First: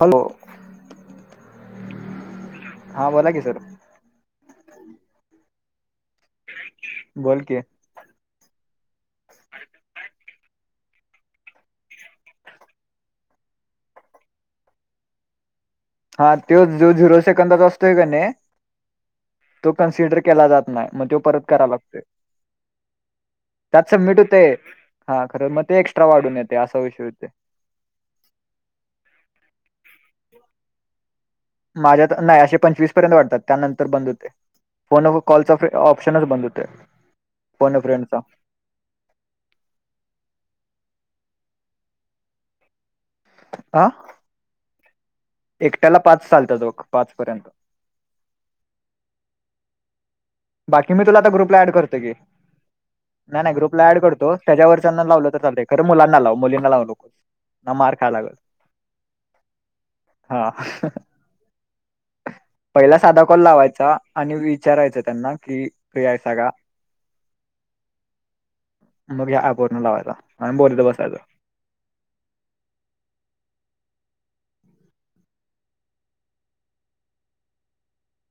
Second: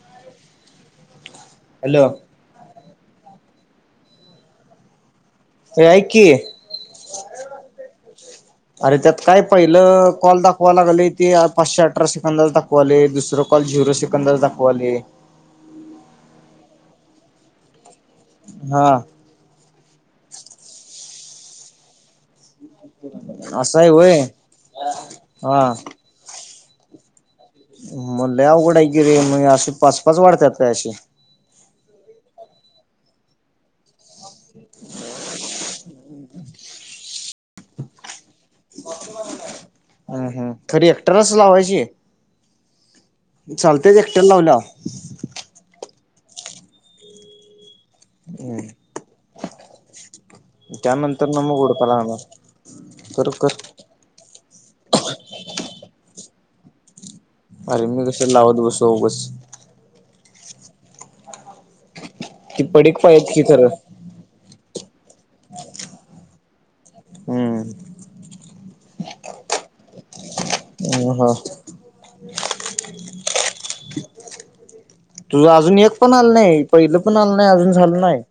Hello. Hello. हा बोला की सर. ए आईक की. बोल कि अरे त्यात काय पहिलं कॉल दाखवा लागले ते पाचशे अठरा सेकंदला दाख दाखवले दुसरं कॉले झिरो सेकंदच दाखवाले. हा तो जो झिरो सेकंदाचा असतोय का नाही. हा तो कन्सिडर केला जात नाही मग तो परत करा लागतोय असं आहे त्यात सबमिट होय होतंय हा खर मग ते एक्स्ट्रा वाढून येते अस विषय होते. म लय अवघड आहे की ते असे पाच पाच वाढतायेत काय असे? माझ्यात नाही अशे पंचवीस पर्यंत वाटतात त्यानंतर बंद होते. फोन कॉलचा ऑप्शनच बंद होते फोन फ्रेंडचा. हम्म हम्म खरी ऍक्टरच लावायची ये. हा चालतंय एकट्याला लावल्यावर. एकट्याला पाच चालतात बग पाच पर्यंत. हम्म बाकी मी तुला त्यानंतर आता ना मग ग्रुपला ऍड हुडका करते की लागणार कर नाही कर नाही ग्रुप ला अँड करतो त्याच्यावरच्यांना लावलं तर चालते खर मुलांना लाव मुलींना लाव नको. अरे मी कशाला लावत बसू उगाच. हा ती पडीक पहिला साधा पाहिजेत कोण की खरं लावायचा. आणि विचारायचं त्यांना कि फ्री आहेसा का? हम्म मग ह्या अँप वरण लावायचा आणि बोलत बसायचं. [inaudible] तुझ अजून एक पण आलं नाही पहिलं पण आलं नाही अजून झालं नाही.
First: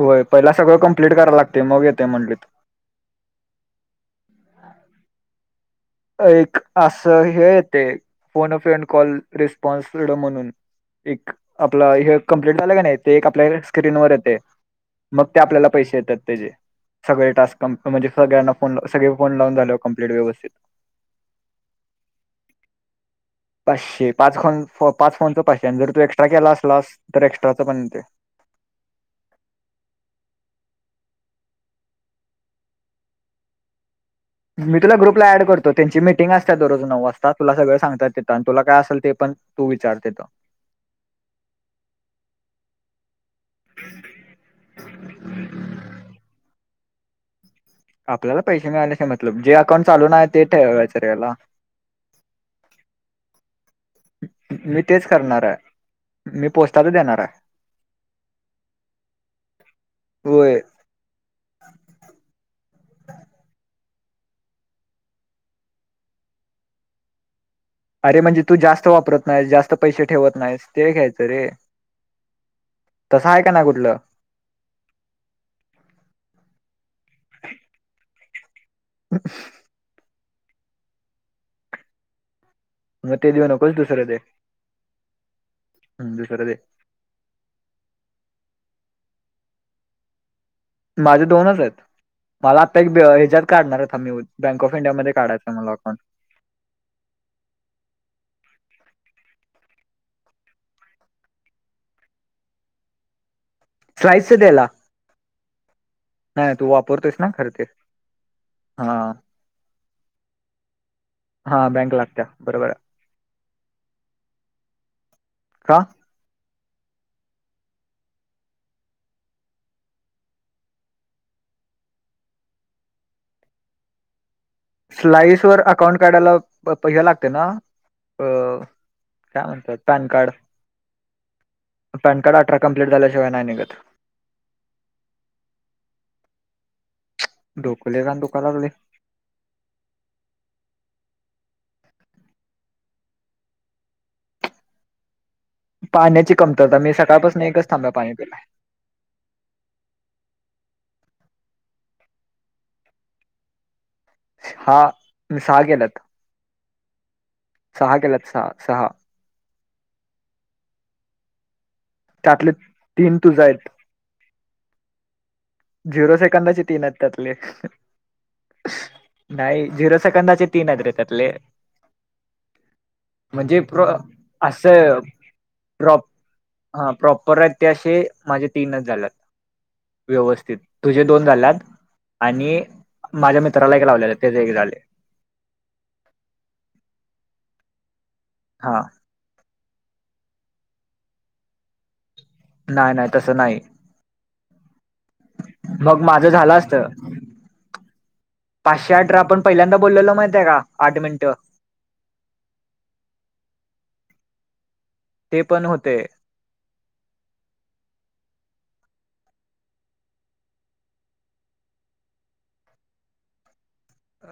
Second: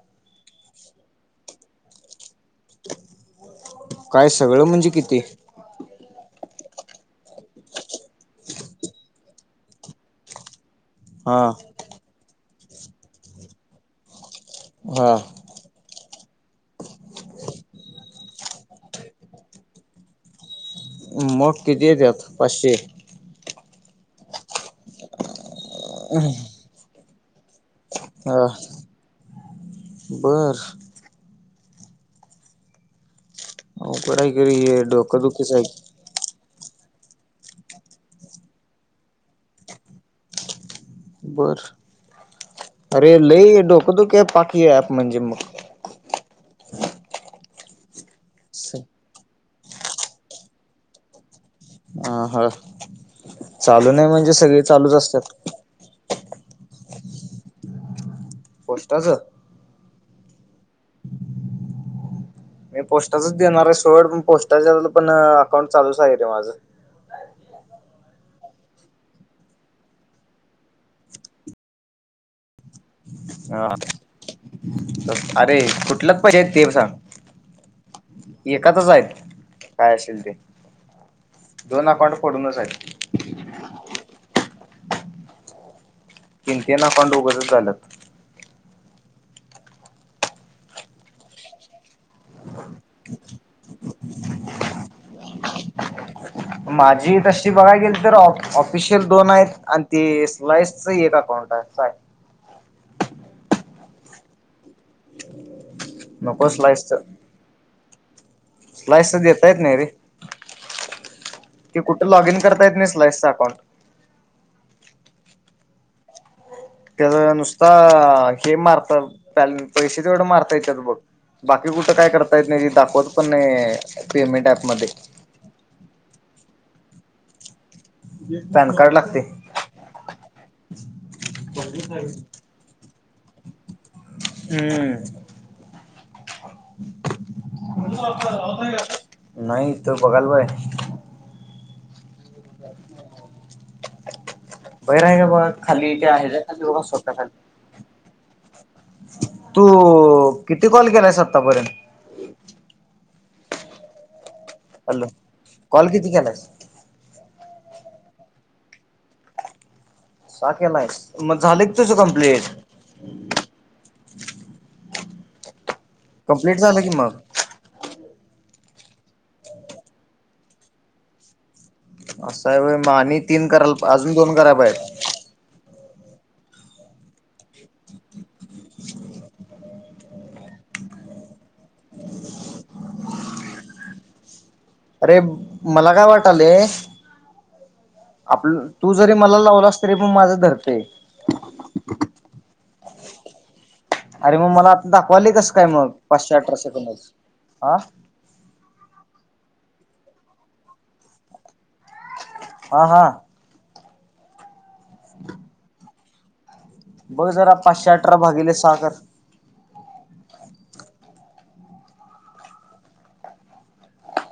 होय पहिला सगळं कम्प्लीट कराय लागते मग येते म्हणले ते. काय सगळं म्हणजे किती? एक असं हे येते. फोन अ फ्रेंड कॉल रेस्पॉन्सड फ्रीडम म्हणून. एक हा आपलं हे कंप्लीट झालं का नाही. ते एक आपल्या स्क्रीनवर येते हा मग ते आपल्याला पैसे येतात त्याचे. सगळे टास्क कम म्हणजे सगळ्यांना फोन ला सगळे फोन लावून झाले कम्प्लीट व्यवस्थित. मग किती येत्यात? पाचशे. पाचशे पाच फो पाच फोनच पाचशे आणि जर तू एक्स्ट्रा केला असलास तर एक्स्ट्राचा पण येते. ह बरं हो कढाई कर ये डोकां दुखी सा आहे मटिंग असतात दररोज नऊ वाजता तुला सगळं सांगातेत आणि तुला काय असेल ते पण तू विचारते बर अरे लई डोकंतोक पाकी ऍप म्हणजे मग आपल्याला पैसे मिळाण्याचे मतलब जे अकाउंट चालूून आहे ते ठेवाचारला अ हा चालू नाही म्हणजे सगळे मी चालूच तेच असतात करणार मी पोचताच देणार आहे पोस्टाचं वय मी पोस्टाचच देणार आहे सोड पोस्टाच्या पण अकाउंट चालूच आहे रे माझं अरे म्हणजे तू जास्त वापरत नाहीस जास्त पैसे ठेवत नाहीस ते घ्यायचं रे तसं आहे का नाही हा कुठलं अरे कुठलंच पहिजे आहेत ते सांग एातच आहेत ह काय असेल ते दोन अकाउंट फडूनच मग ते देऊ नकोच दुसरं दे हम्म, दुसरं दे तिनते नाकंड उगच झालंत माझे दोनच आहेत मला आत्ता एक ह्यात काढणार होता मी बँक ऑफ इंडियामध्येध्ये काढायचा आहे मला अकाउंट माझी तशी बघाय गेल तर ऑफिशियल दोन आहेत आणि ते स्लाईस आहेत अकाउंट बय स्लाईसच द्यायला नको नाही तू स्लाइसच वापरतोस ना खर ते हा स्लाईस देता येत नाही रे हा की बँक कुठे लागत्या लॉग इन बरोबर करतायेत आहे नाही स्लाईसच अकाउंट का त्या नुसता हे मारत पैसे तेवढ मारताय त्यात बघ बाकी कुठं काय करता येत नाही ती दाखवत पण नाही पेमेंट ऍपमध्ये स्लाईस वर अकाउंट काढायला पैसा लागते ना अ पॅन कार्ड लागते काय म्हणतात पॅन कार्ड पॅन कार्ड अठरा कंप्लीट झाल्याशिवाय नाही निघत ढोकले घाण दुखा लागले हम्म नाही तो बघाल बाय बहिर आहे का बज खाली इथे पाण्याची आहे खा कमतरता बघ मी स्वतः खाली सकाळपासून एकच थांबा्या पाणी केलाय तू किती कॉल केलाय आतापर्यंत हहा हॅलो मी सहा कॉल केलात किती केलायस सहा केलात सहा सहा सा केेलाय मग झाले त्यातले तीन तुझा आहेत झिरो कंप्लीट सेकंदाची झालं की तीनत मग त्यातले नाही झिरो सेकंदाचे तीन हज रे त्यातले असं आहे म आणि तीन म्हणजे करा अजून दोन कराव असं आहेत प्र हा प्रॉपर आहेत ते असे माझ्या तीनच झाल्या व्यवस्थित तुझे दोन झालेत आणि माझ्या मित्राला एक लावलेले ते एक झाले अरे मला काय वाटलं आप हा तू ज मला लावला अस तरी पण माझं धरते नाही नाही तसं नाही अरे मग मला आता दाखवाली तस काय मग माझं पाचशे झालं अठराशे असतं कोच हा पाचशे आठ आपण पहिल्यांदा बोललेलो माहित आहे का आठ मिनिटं हा हा ते पण होते बघ जरा पाचशे अठरा भागीले सहा कर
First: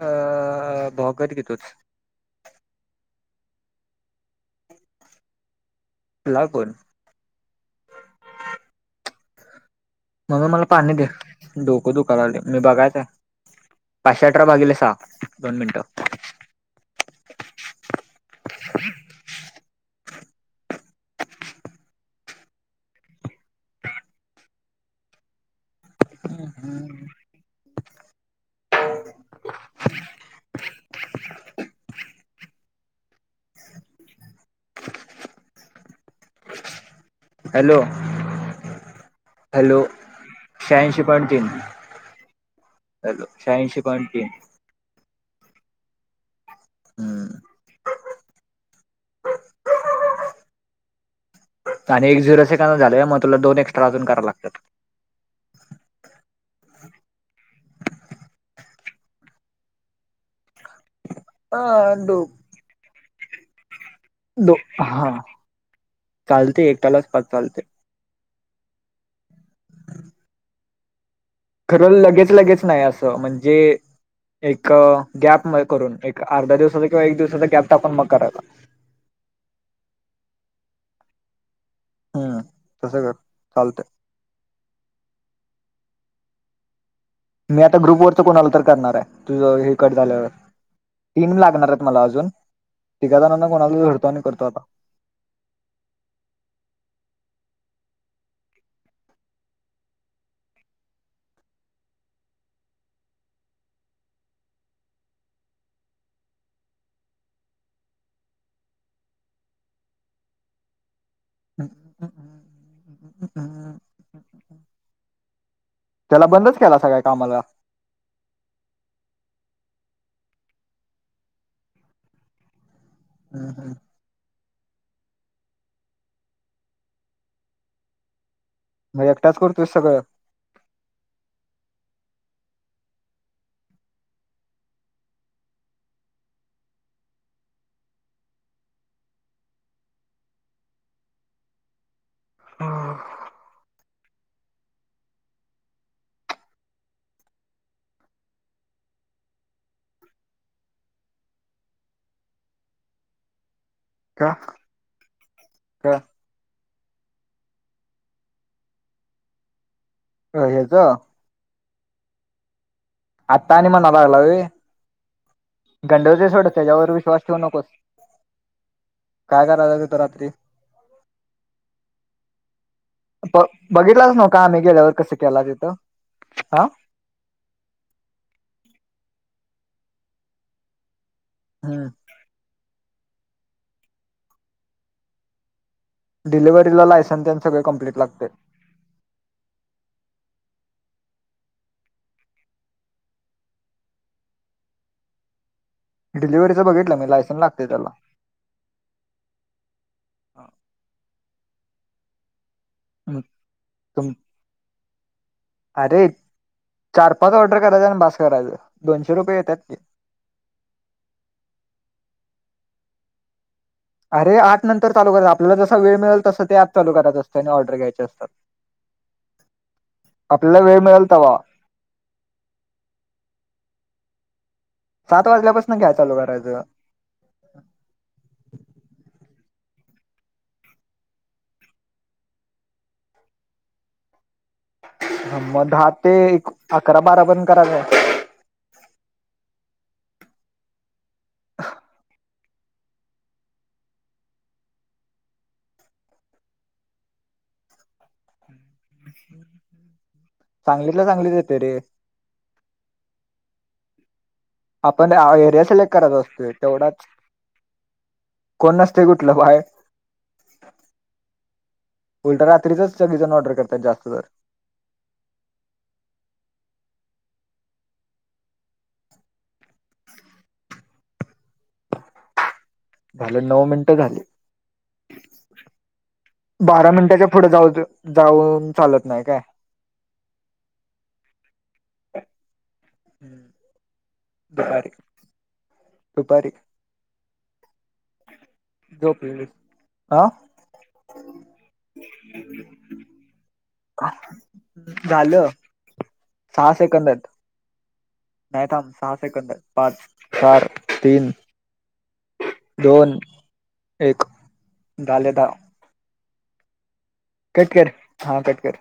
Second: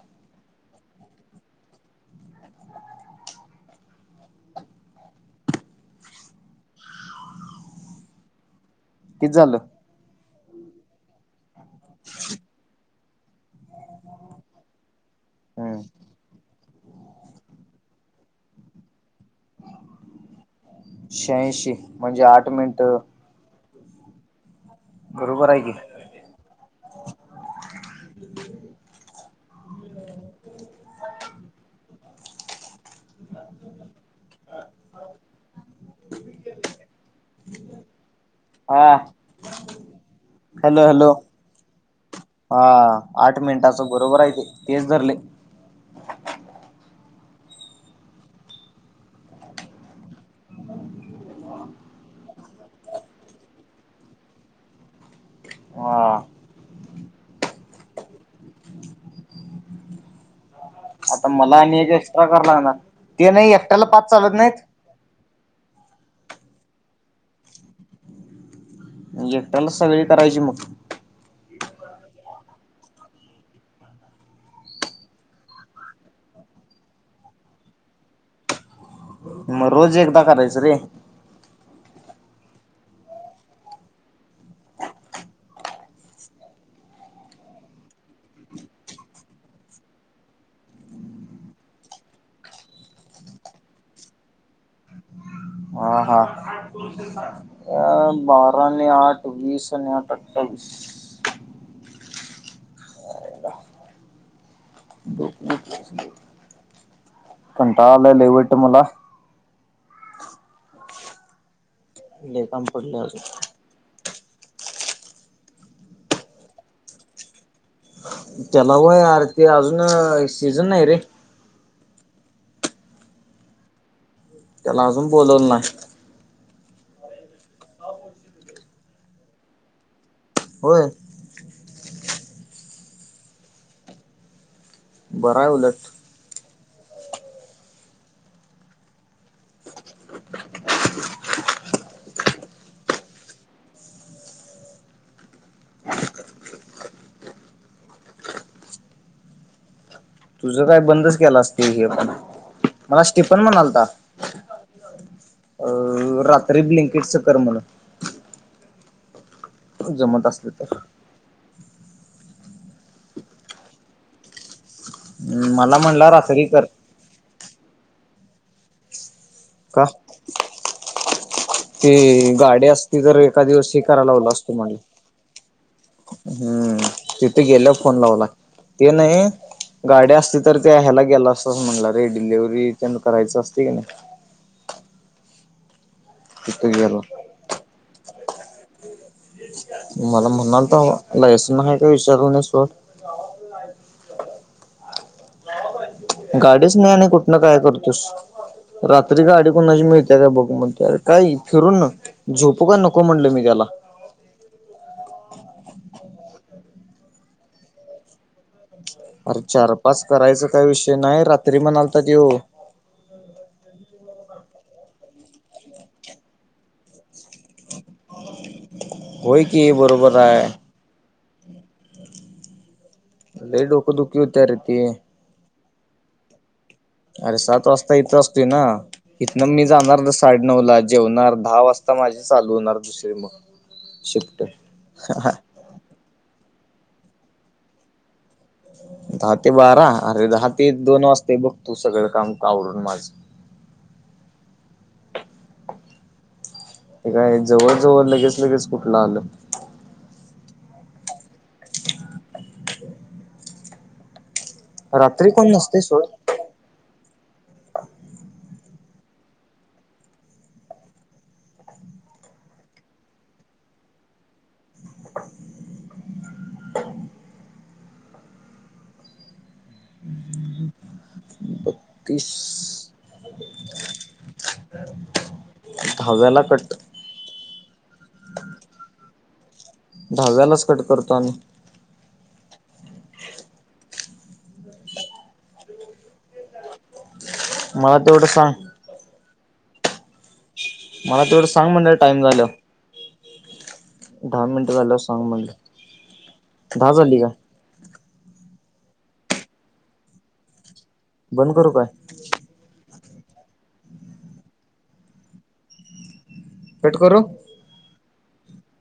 अ भाकर कि तोच लागून किती झालं मम्मे मला पाणी दे डोकं दुखाललंय मी बघायच आहे पाचशे अठरा भागीले सहा दोन हम्म मिनिटं [inaudible] शह्यांऐंशी म्हणजे आठ मिनिटं बरोबर आहे की हम् हम् [inaudible] हॅलो हा हॅलो हॅलो शह्यांऐंशी हॅलो पॉइंट तीन हा हॅलो आठ शहाऐंशी मिनिटाचं पॉईंट बरोबर तीन आहे ते तेच धरलय हम्म आणि एक झिरोच काम झालं मग तुला दोन एक्स्ट्रा अजून करावं लागतात हा आता मला आणि एक अ एक्स्ट्रा दो करायला लागणार ते नाही एकट्याला पाच चालत नाहीत दो हा चालते एकटालाच पाच चालते एकट्यानेच सगळी करायची मग खरं लगेच लगेच नाही असं म्हणजे एक गॅप मग करून एक अर्धा दिवसाचा किंवा एक दिवसाचा गॅप टाकून मग करायचा मग रोज एकदा करायचं रे हम्म तसं कर चालतय मी आता ग्रुप वरच कोणाला तर करणार आहे तुझं हे कट झाल्यावर तीन लागणार आहेत मला अजून तिघाजणांना कोणाला तर जोडतो आणि करतो आता हा हा अ बारा आणि आठ वीस आणि आठ अठ्ठावीस बबू ब कंटाळा आलाय ले वाईट मला ले काम पडलंय अजून ते ला बंदच केला सगळ्या कामाला तेला व्हय आर ते अजून सीझन नाही रे हम हम ते ला अजून बोलवलं नाही मग एकटाच करतोय सगळं होय बराय उलट हम तुझं काय बंदच केलं असतील हे पण मला स्टीफन म्हणालता का अ का रात्री ब्लिंकेटच कर म्हण जमन अ हेज आता आणि म्हणाला लागलाय होय मला म्हणला गंडवतय रात्री सोड कर तेज्यावर विश्वास ठेऊ नकोस काय करायला जायचं होतं रात्री ते गाडी असती तर एका दिवस हे कराय बघितलाच लावलो नव्ह का असतो आम्ही मला गेल्यावर कसं केला तिथं हा हम्म तिथे गेल्या फोन लावला ते नाही गाडी असते तर ते ह्यायला गेलं अस तोच म्हटला हम्म रे डिलेव्हरी ते न करायचं असते की नाही तिथे डिलेव्हरी गेला लायसन त्यांच ले कंप्लीट लागतंय मला म्हणाल तर लासन आहे का विचारला नाही शवरट गावाात डिलिव्हरीचं गाडीच नाही बघितलं आणि मी कुठनं लायसन काय लागते त्याला. करतोस रात्री गाडी कोणाची मिळते काय बघू मगर काही फिरून ना झोपू का नको को हम्म, म्हणले मी त्याला तुम अरे चार पाच ऑर्डर करायचा आणि बास करायचं दोनशे रुपये अरे येतात चार की. पाच करायच काय विषय नाही रात्री म्हणालतात ये अर आठ नंतर चालू करतात आपल्याला जसा वेळ मिळेल तसं ते प चाूत असते नाही ऑर्डर घ्यायची होय की बरोबर आहे. आपल्याला वेळ मिळेल त वा अ डोक दुःखी होत रेती सात वाजल्यापासून घ्याय चालू करायचं अरे सात वाजता इथ असते ना इथन मी जाणार साडेनऊ ला जेवणार दहा वाजता माझी चालू होणार दुसर मग शिकते मग दहा ते एक अकरा बारा पण कराच दहा ते बारा अरे दहा ते दोन वाजता बघ तू सगळं काम आवडून माझ हे काय जवळ जवळ लगेच लगेच कुठलं आलं चांगलीतला चांगलीच येते रे आपण रात्री कोण एरिया नसतंय सिलेक्ट सोड करायचाोस्तो तेवढाच कोण नसते गुठलं बाहे उलटा रात्रीच सगीजण ऑर्डर करतात जास्त तर त्रीस झालं नऊ मिनट झाली दहाव्याला कट बारा मिनटाच्या पुढे जाऊ जाऊन चालत नाही काय दहाव्यालाच कट करतो् दपारी दपारी मला तेवढं सांग झो पली हा मला तेवढं सांग म्हणडे टाइम झालं. झाल्यावर सांग झालं म्हणलं. सहा दहा सेकंद झाली आहेत. काय? नाहीथम सहा सेकंद पाच चार तीन बंद करू काय? दोन एक ाले दहा. पटकरो? कट कर हा कट कर.